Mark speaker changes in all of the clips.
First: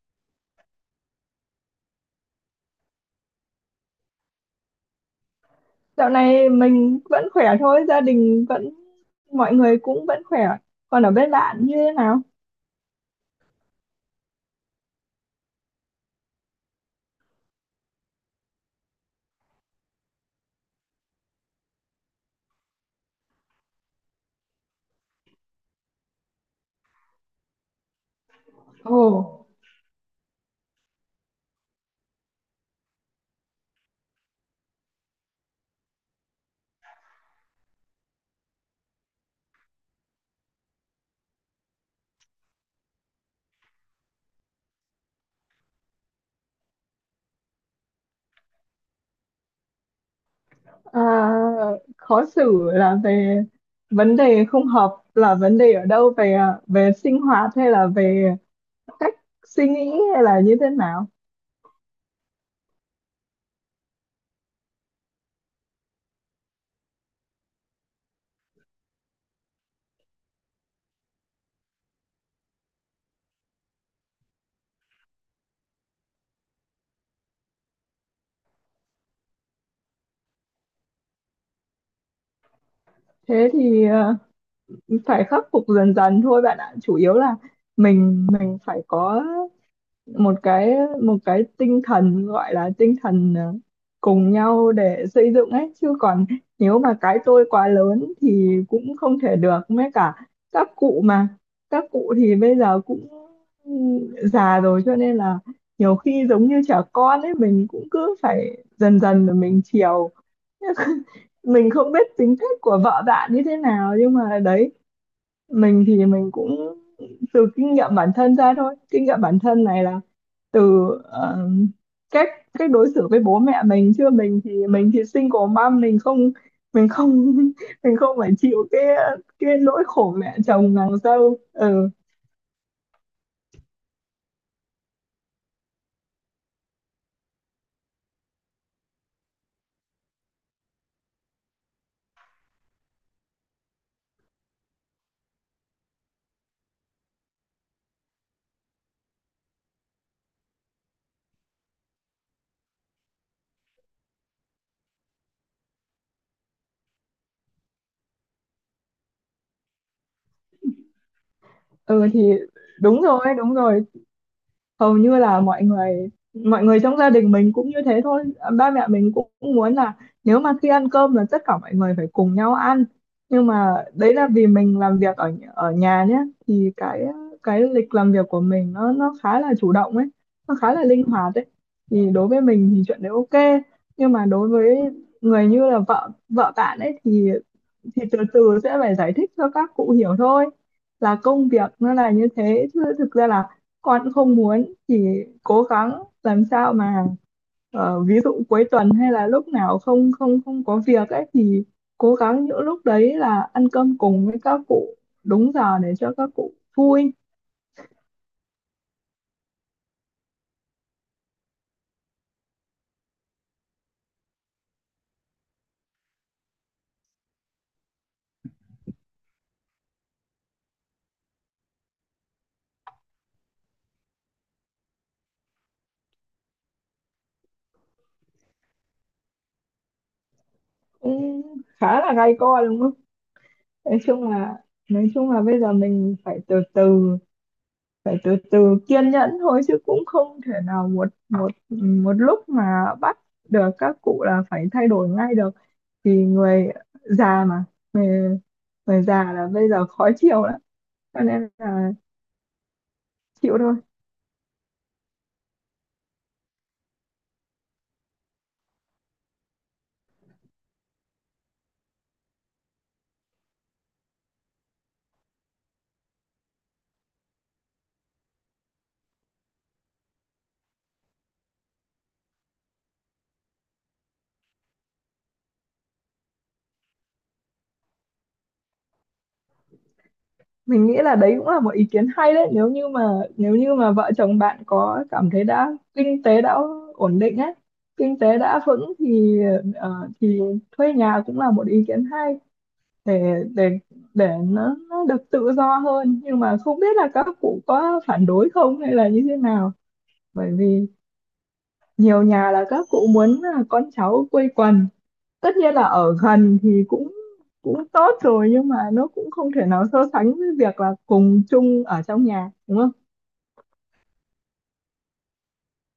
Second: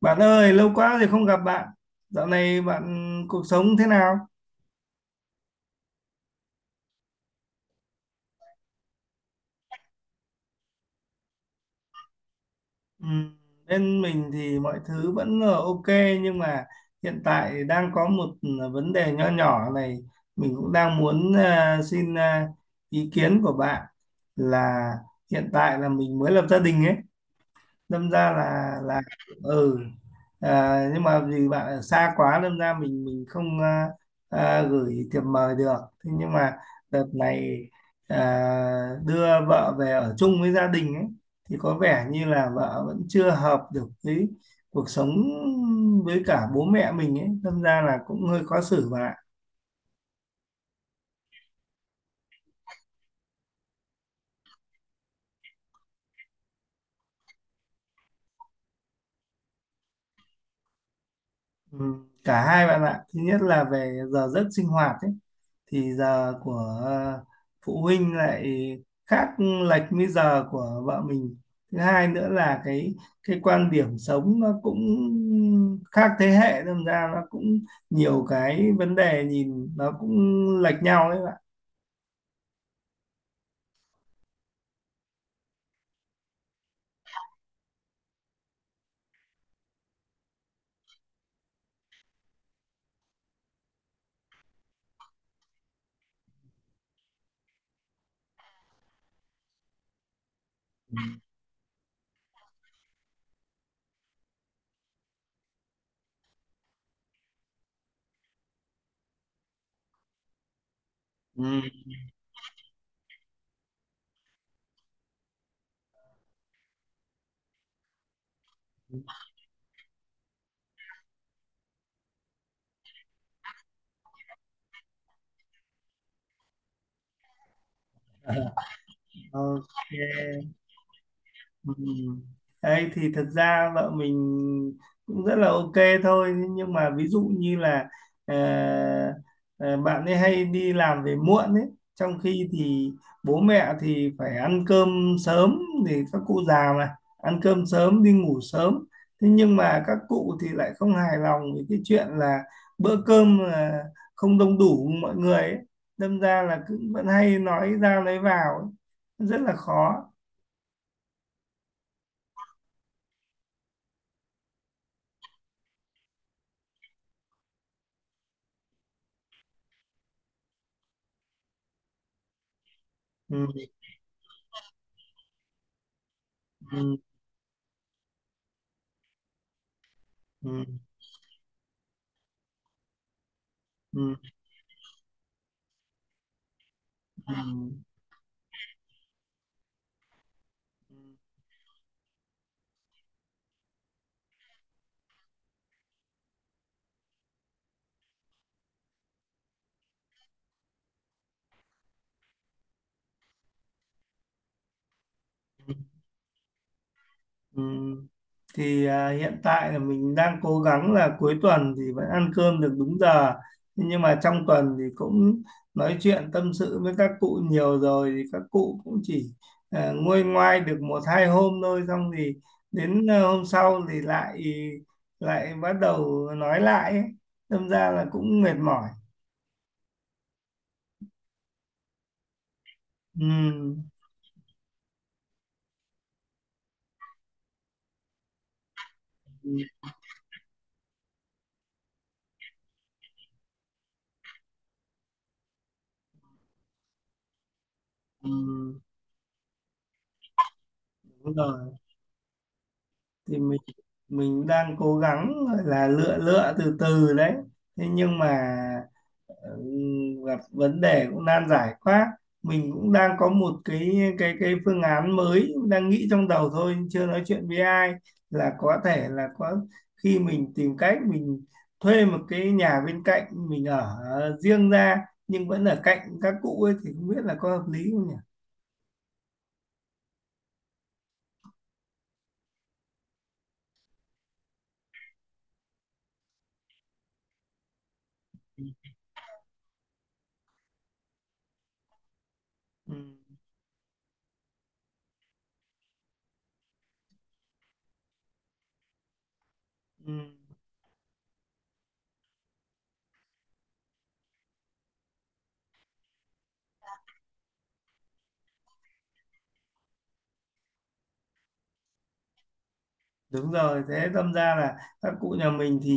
Speaker 1: Bạn ơi, lâu quá rồi không gặp bạn. Dạo này bạn cuộc sống thế nào?
Speaker 2: Dạo này mình vẫn khỏe thôi, gia đình vẫn, mọi người cũng vẫn khỏe. Còn ở bên bạn như thế nào?
Speaker 1: Ừ, bên mình thì mọi thứ vẫn ok nhưng mà hiện tại đang có một vấn đề nho nhỏ này. Mình cũng đang muốn xin ý kiến của bạn là hiện tại là mình mới lập gia đình ấy, đâm ra là
Speaker 2: Ồ.
Speaker 1: là ừ nhưng mà vì bạn ở xa quá đâm ra mình không gửi thiệp mời được. Thế nhưng mà đợt này đưa vợ về ở chung với gia đình ấy thì có vẻ như là vợ vẫn chưa hợp được với cuộc sống, với cả bố mẹ mình ấy, đâm ra là cũng hơi khó xử bạn ạ.
Speaker 2: à, Khó xử là về vấn đề không hợp, là vấn đề ở đâu, về sinh hoạt hay là về cách suy nghĩ hay là như thế nào?
Speaker 1: Ừ, cả hai bạn ạ, thứ nhất là về giờ giấc sinh hoạt ấy, thì giờ của ờ, phụ huynh lại khác lệch với giờ của vợ mình. Thứ hai nữa là cái quan điểm sống nó cũng khác thế hệ, đâm ra nó cũng nhiều cái vấn đề nhìn nó cũng lệch nhau đấy bạn.
Speaker 2: Thế thì phải khắc phục dần dần thôi bạn ạ. Chủ yếu là mình phải có một cái tinh thần, gọi là tinh thần cùng nhau để xây dựng ấy, chứ còn nếu mà cái tôi quá lớn thì cũng không thể được mấy, cả các cụ mà, các cụ thì bây giờ cũng già rồi, cho nên là nhiều khi giống như trẻ con ấy, mình cũng cứ phải dần dần mà mình chiều.
Speaker 1: Ừ.
Speaker 2: Mình không biết tính cách của vợ bạn như thế nào, nhưng mà đấy, mình thì mình cũng từ kinh nghiệm bản thân ra thôi. Kinh nghiệm bản thân này là từ cách cách đối xử với bố mẹ mình, chứ mình thì single mom, mình không mình không phải chịu cái nỗi khổ mẹ
Speaker 1: Ok.
Speaker 2: chồng nàng dâu.
Speaker 1: Ừ.
Speaker 2: Ừ,
Speaker 1: Đấy, thì thật ra vợ mình cũng rất là ok thôi, nhưng mà ví dụ như là ờ, ờ, bạn ấy hay đi làm về muộn ấy, trong khi thì bố mẹ thì phải ăn cơm sớm, thì các cụ già mà, ăn cơm sớm đi ngủ sớm, thế nhưng mà các cụ thì lại không hài lòng với cái chuyện là bữa cơm là không đông đủ mọi người ấy. Đâm ra là cứ vẫn hay nói ra lấy vào ấy, rất là khó.
Speaker 2: ừ thì đúng rồi, đúng rồi. Hầu như là mọi người, trong gia đình mình cũng như thế thôi. Ba mẹ mình cũng muốn là nếu mà khi ăn cơm là tất cả mọi người phải cùng nhau ăn,
Speaker 1: Ừ.
Speaker 2: nhưng mà đấy là vì mình làm việc ở ở nhà nhé. Thì
Speaker 1: Ừ.
Speaker 2: cái lịch làm việc của mình nó khá là chủ động ấy, nó
Speaker 1: Ừ.
Speaker 2: khá là linh hoạt ấy, thì đối với mình thì chuyện đấy ok. Nhưng
Speaker 1: Ừ.
Speaker 2: mà đối với người như là vợ vợ bạn ấy thì
Speaker 1: Ừ.
Speaker 2: từ từ sẽ phải giải thích cho các cụ hiểu thôi,
Speaker 1: Ừ.
Speaker 2: là công việc nó là như thế, chứ thực ra là con cũng không muốn, chỉ cố gắng làm sao mà ví dụ cuối tuần hay là lúc nào không không không có việc ấy thì cố gắng những lúc đấy là ăn cơm cùng với các cụ đúng giờ để cho các cụ vui.
Speaker 1: Ừ. Thì hiện tại là mình đang cố gắng là cuối tuần thì vẫn ăn cơm được đúng giờ. Thế nhưng mà trong tuần thì cũng nói chuyện tâm sự với các cụ nhiều rồi, thì các cụ cũng chỉ nguôi ngoai được một hai hôm thôi, xong thì đến hôm sau thì lại lại bắt đầu nói lại ấy. Đâm ra là cũng mệt mỏi.
Speaker 2: Cũng khá là gay go đúng không.
Speaker 1: Ừ.
Speaker 2: Nói chung là nói chung là bây giờ mình phải từ từ kiên nhẫn
Speaker 1: Ừ.
Speaker 2: thôi, chứ cũng không thể nào một một một lúc mà bắt được các cụ là phải thay đổi ngay được. Thì người già mà,
Speaker 1: Ừ.
Speaker 2: người, người già là bây giờ khó chịu lắm, cho
Speaker 1: Đúng
Speaker 2: nên
Speaker 1: rồi,
Speaker 2: là
Speaker 1: thì
Speaker 2: chịu
Speaker 1: mình
Speaker 2: thôi.
Speaker 1: mình đang cố gắng gọi là lựa lựa từ từ đấy, thế nhưng mà gặp vấn đề cũng nan giải quá. Mình cũng đang có một cái phương án mới đang nghĩ trong đầu thôi, chưa nói chuyện với ai, là có thể là có khi mình tìm cách mình thuê một cái nhà bên cạnh mình ở riêng ra, nhưng vẫn ở cạnh các cụ ấy, thì không biết là có hợp lý không nhỉ?
Speaker 2: Mình nghĩ là đấy cũng là một ý kiến hay đấy, nếu như mà vợ chồng bạn có cảm thấy đã kinh tế đã ổn định ấy, kinh tế đã vững thì ờ, thì thuê nhà cũng là một ý kiến hay.
Speaker 1: Ừ.
Speaker 2: Để nó được tự do hơn, nhưng mà không biết là các cụ có phản đối không hay là như thế nào.
Speaker 1: Ừ.
Speaker 2: Bởi vì nhiều nhà là các cụ muốn là con cháu quây quần, tất nhiên là ở gần thì cũng cũng tốt rồi, nhưng mà nó cũng không thể nào so sánh với việc là cùng chung ở trong nhà đúng không.
Speaker 1: Đúng rồi, thế đâm ra là các cụ nhà mình thì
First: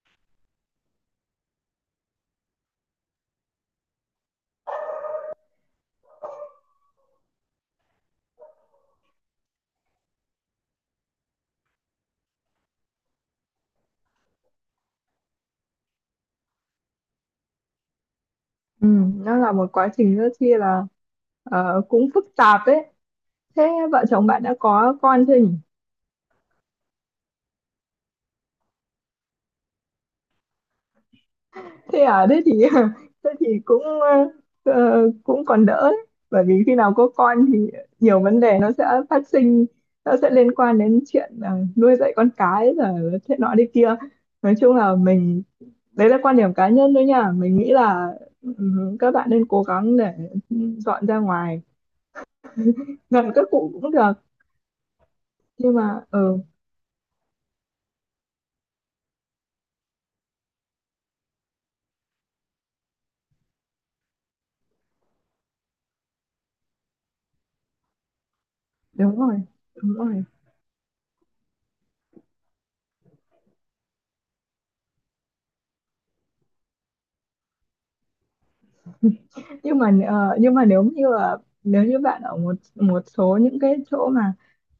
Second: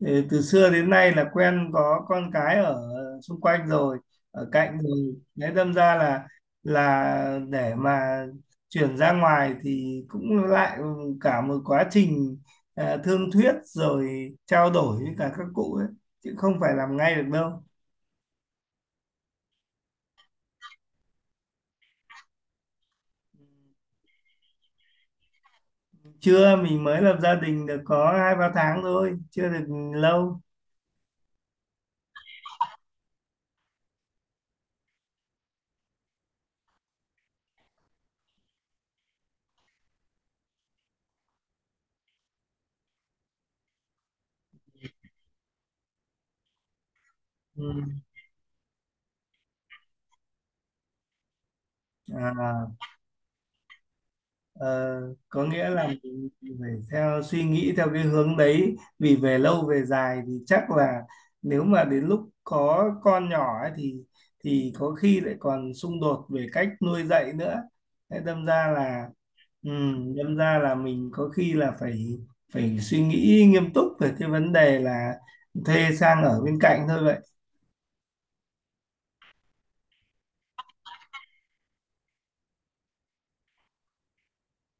Speaker 1: từ xưa đến nay là quen có con cái ở xung quanh rồi, ở cạnh rồi. Thế đâm ra là để mà chuyển ra ngoài thì cũng lại cả một quá trình thương thuyết rồi trao đổi với cả các cụ ấy, chứ không phải làm ngay được đâu.
Speaker 2: Ừ, nó là một quá trình rất chi là cũng phức tạp đấy. Thế vợ chồng bạn đã có con chưa nhỉ?
Speaker 1: Chưa, mình mới lập gia đình được có hai ba tháng thôi, chưa được lâu.
Speaker 2: Thế à, thế thì thế thì cũng còn đỡ đấy. Bởi vì khi nào có con thì nhiều vấn đề nó sẽ phát sinh, nó sẽ liên quan đến chuyện nuôi dạy con cái rồi thế nọ đi kia. Nói chung là mình, đấy là quan điểm cá nhân thôi nha, mình
Speaker 1: Ừ.
Speaker 2: nghĩ là ừ, các bạn nên cố gắng để dọn ra ngoài,
Speaker 1: À.
Speaker 2: gần các cụ cũng được,
Speaker 1: Ờ, có nghĩa
Speaker 2: nhưng
Speaker 1: là
Speaker 2: mà
Speaker 1: mình phải theo suy nghĩ theo cái hướng đấy, vì về lâu về dài thì chắc là nếu mà đến lúc có con nhỏ ấy thì có khi lại còn xung đột về cách nuôi dạy nữa. Thế
Speaker 2: đúng rồi, đúng rồi.
Speaker 1: đâm ra là mình có khi là phải phải suy nghĩ nghiêm túc về cái vấn đề là thuê sang ở bên cạnh thôi vậy.
Speaker 2: Nhưng mà nếu như bạn ở một một số những cái chỗ mà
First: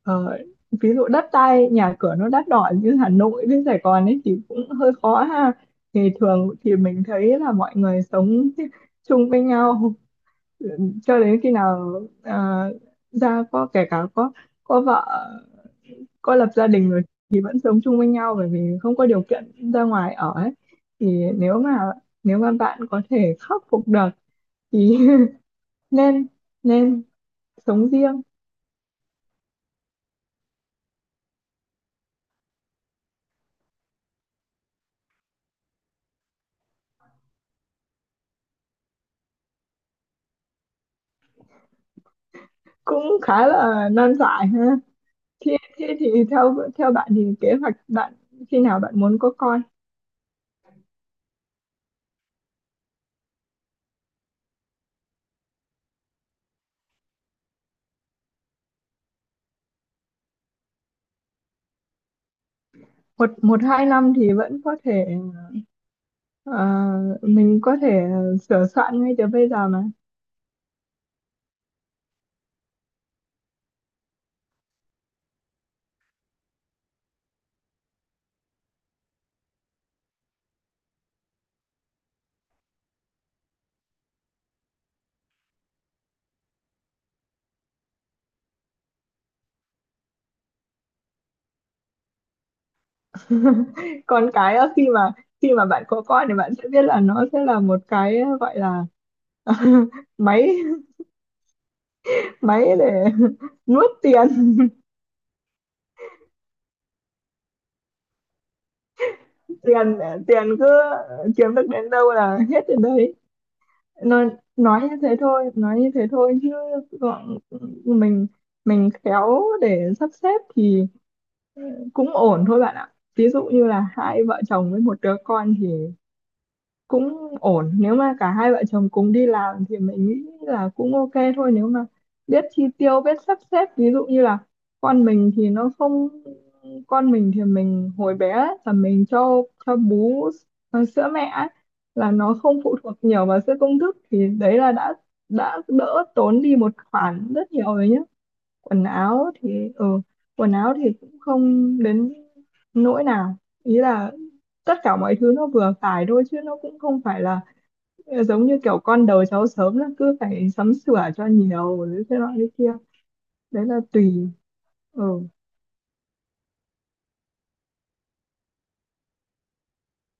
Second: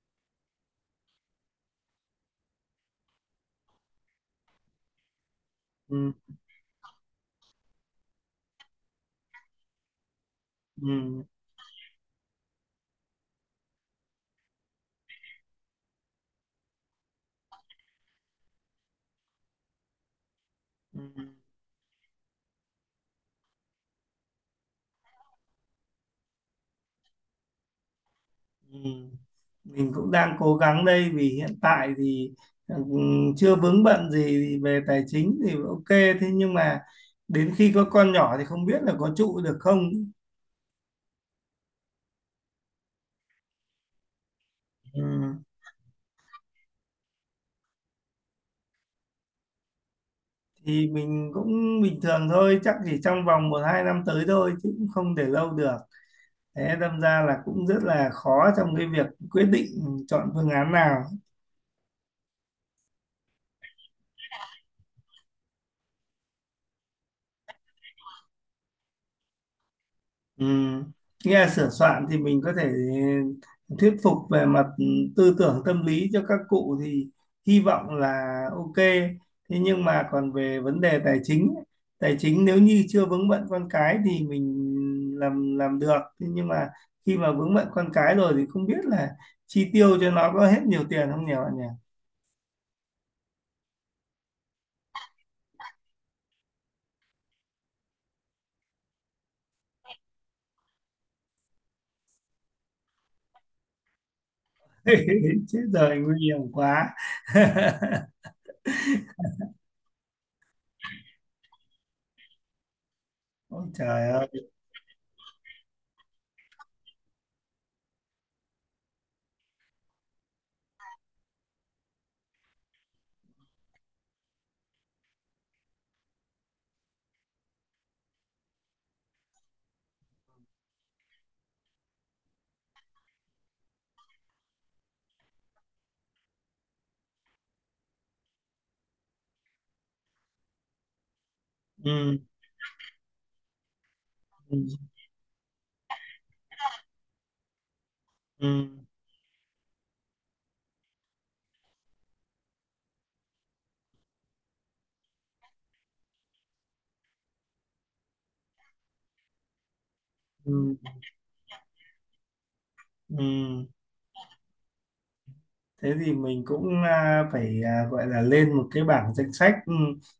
Speaker 2: ờ, ví dụ đất đai nhà cửa nó đắt đỏ như Hà Nội với Sài Gòn ấy thì cũng hơi khó ha. Thì
Speaker 1: Ừm.
Speaker 2: thường thì mình thấy là mọi người sống chung với nhau cho
Speaker 1: Ừm.
Speaker 2: đến khi nào ra, có, kể cả có vợ, có lập gia đình rồi thì vẫn sống chung với nhau, bởi vì không có điều kiện ra ngoài ở ấy. Thì
Speaker 1: Ừm.
Speaker 2: nếu mà bạn có thể khắc phục được thì nên nên sống riêng.
Speaker 1: Ừ. Mình cũng đang cố gắng đây, vì hiện tại thì ừ, chưa vướng bận gì về tài chính thì ok, thế nhưng mà đến khi có con nhỏ thì không biết là có trụ được không.
Speaker 2: Cũng khá là nan giải ha.
Speaker 1: Ừ.
Speaker 2: Thế thì theo theo bạn thì kế hoạch bạn, khi nào bạn muốn có con.
Speaker 1: Thì mình cũng bình thường thôi, chắc chỉ trong vòng một hai năm tới thôi chứ cũng không để lâu được. Thế đâm ra là cũng rất là khó trong cái việc quyết định chọn phương án nào.
Speaker 2: Một Một hai năm thì vẫn có thể ờ, mình có thể sửa soạn ngay từ bây giờ mà.
Speaker 1: Ừ. Nghe là sửa soạn thì mình có thể thuyết phục về mặt tư tưởng tâm lý cho các cụ thì hy vọng là ok. Thế nhưng mà còn về vấn đề tài chính ấy, tài chính nếu như chưa vướng bận con cái thì mình làm được. Thế nhưng mà khi mà vướng bận con cái rồi thì không biết là chi tiêu cho nó có hết nhiều tiền không nhỉ bạn nhỉ?
Speaker 2: Còn cái á, khi mà bạn có con thì bạn sẽ biết là nó sẽ là một cái gọi là máy máy để nuốt tiền.
Speaker 1: Chết rồi nguy hiểm quá.
Speaker 2: tiền tiền cứ kiếm được đến đâu là hết đến đấy.
Speaker 1: Ôi trời ơi.
Speaker 2: nói nói như thế thôi, chứ, gọn mình mình khéo để sắp xếp thì cũng ổn thôi bạn ạ. Ví dụ như là hai vợ chồng với một đứa con thì cũng ổn, nếu mà cả hai vợ chồng cùng đi làm thì mình nghĩ là cũng ok thôi, nếu mà biết chi tiêu, biết sắp xếp. Ví dụ như là con mình thì nó không con mình thì mình hồi bé ấy, là mình cho bú sữa mẹ ấy, là
Speaker 1: Ừ.
Speaker 2: nó không phụ thuộc nhiều vào sữa công thức, thì
Speaker 1: Ừ.
Speaker 2: đấy là đã đỡ tốn đi một khoản rất nhiều rồi nhé.
Speaker 1: Ừ.
Speaker 2: Quần áo thì ừ quần áo thì cũng không đến nỗi nào. Ý là tất cả mọi thứ nó vừa phải thôi, chứ nó cũng không phải là giống như kiểu con đầu cháu sớm là cứ phải
Speaker 1: Ừ.
Speaker 2: sắm sửa cho nhiều rồi thế nọ thế kia.
Speaker 1: Ừ.
Speaker 2: Đấy là tùy. ừ
Speaker 1: Thế thì mình cũng phải gọi là lên một cái bảng danh sách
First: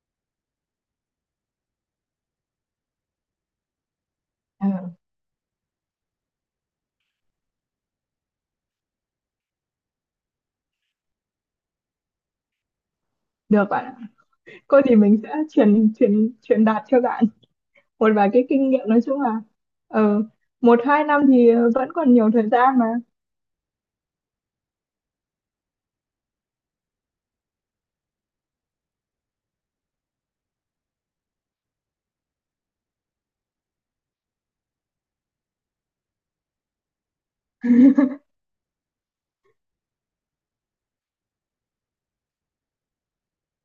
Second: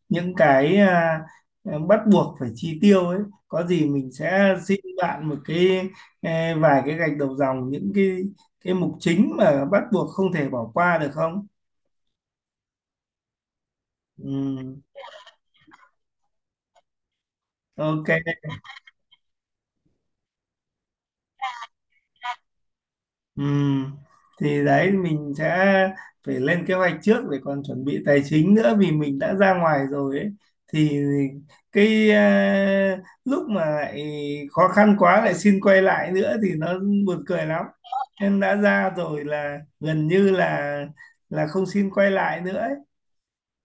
Speaker 1: những cái bắt buộc phải chi tiêu ấy, có gì mình sẽ
Speaker 2: Ờ,
Speaker 1: xin bạn một cái vài cái gạch đầu dòng, những cái mục chính mà bắt buộc không thể bỏ qua được không?
Speaker 2: Được bạn ạ.
Speaker 1: Ừ,
Speaker 2: Cô thì mình sẽ truyền truyền truyền đạt cho bạn
Speaker 1: ok.
Speaker 2: một vài cái kinh nghiệm. Nói chung là ừ, một hai năm thì vẫn còn nhiều thời gian mà.
Speaker 1: Ừ. Thì đấy mình sẽ phải lên kế hoạch trước để còn chuẩn bị tài chính nữa, vì mình đã ra ngoài rồi ấy, thì cái lúc mà lại khó khăn quá lại xin quay lại nữa thì nó buồn cười lắm, nên đã ra rồi là gần như là không xin quay lại nữa,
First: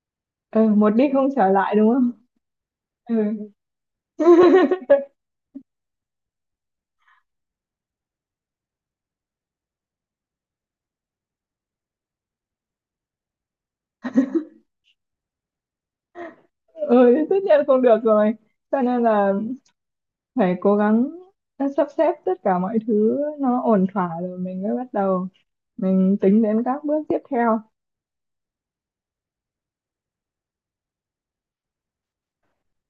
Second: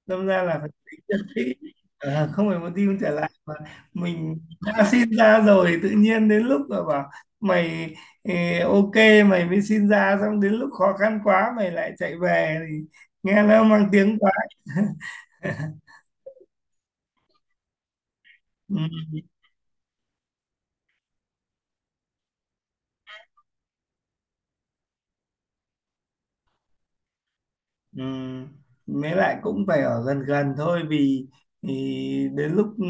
Speaker 1: đâm ra là phải
Speaker 2: Ừ, Một
Speaker 1: tính
Speaker 2: đi
Speaker 1: được
Speaker 2: không trở
Speaker 1: kỹ.
Speaker 2: lại đúng không.
Speaker 1: Ờ, không phải một team trở lại mà
Speaker 2: Ừ.
Speaker 1: mình đã xin ra rồi tự nhiên đến lúc mà bảo mày ok, mày mới xin ra xong đến lúc khó khăn quá mày lại chạy về thì nghe nó mang tiếng quá.
Speaker 2: Ừ, tất nhiên không được rồi,
Speaker 1: Ừ.
Speaker 2: cho nên là phải cố gắng sắp xếp tất cả mọi thứ nó ổn thỏa rồi mình mới bắt đầu, mình tính đến các bước tiếp theo.
Speaker 1: Ừ. Mới lại cũng phải ở gần gần thôi, vì thì đến lúc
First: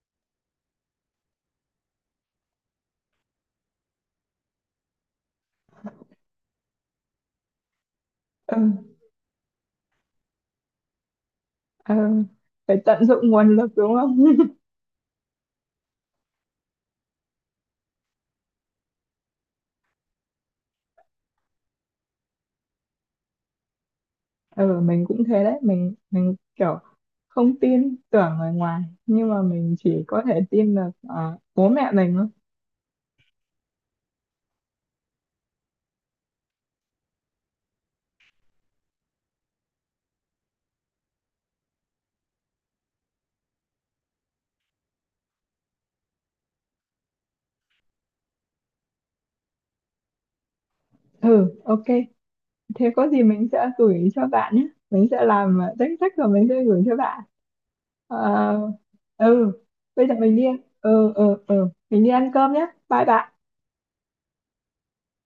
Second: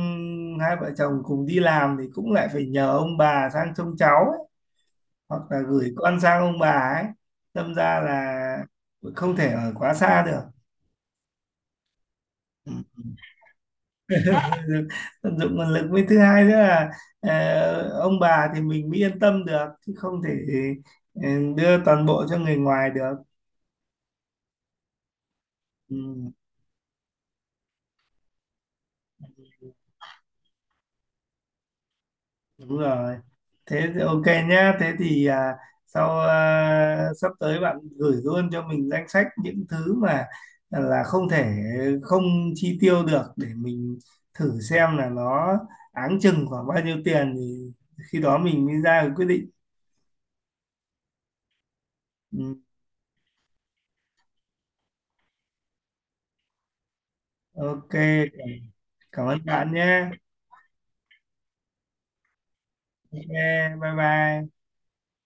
Speaker 1: hai vợ chồng cùng đi làm thì cũng lại phải nhờ ông bà sang trông cháu ấy, hoặc là gửi con sang ông bà ấy, đâm ra là
Speaker 2: Ừ,
Speaker 1: không thể ở quá xa được.
Speaker 2: ừ.
Speaker 1: Ừ.
Speaker 2: Phải tận dụng nguồn lực đúng không.
Speaker 1: Tận dụng nguồn lực với thứ hai nữa là ông bà thì mình mới yên tâm được, chứ không thể ờ, đưa toàn bộ cho người ngoài được.
Speaker 2: Ừ, mình cũng thế đấy. mình
Speaker 1: Ừ,
Speaker 2: mình kiểu không tin tưởng người ngoài, nhưng mà mình chỉ có thể tin được bố mẹ mình thôi.
Speaker 1: đúng rồi, thế thì ok nhá, thế thì sau sắp tới bạn gửi luôn cho mình danh sách những thứ mà là không thể không chi tiêu được, để mình thử xem là nó áng chừng khoảng bao nhiêu tiền, thì khi đó mình mới ra được quyết định.
Speaker 2: Ừ, ok,
Speaker 1: Ừ,
Speaker 2: thế có gì mình sẽ gửi cho bạn nhé, mình sẽ làm danh sách rồi mình sẽ gửi cho bạn.
Speaker 1: ok.
Speaker 2: Ờ,
Speaker 1: Cảm ơn
Speaker 2: ừ,
Speaker 1: bạn
Speaker 2: bây
Speaker 1: nhé.
Speaker 2: giờ mình đi ừ ừ ừ mình đi ăn cơm nhé. Bye
Speaker 1: Ok,
Speaker 2: bye.
Speaker 1: bye bye.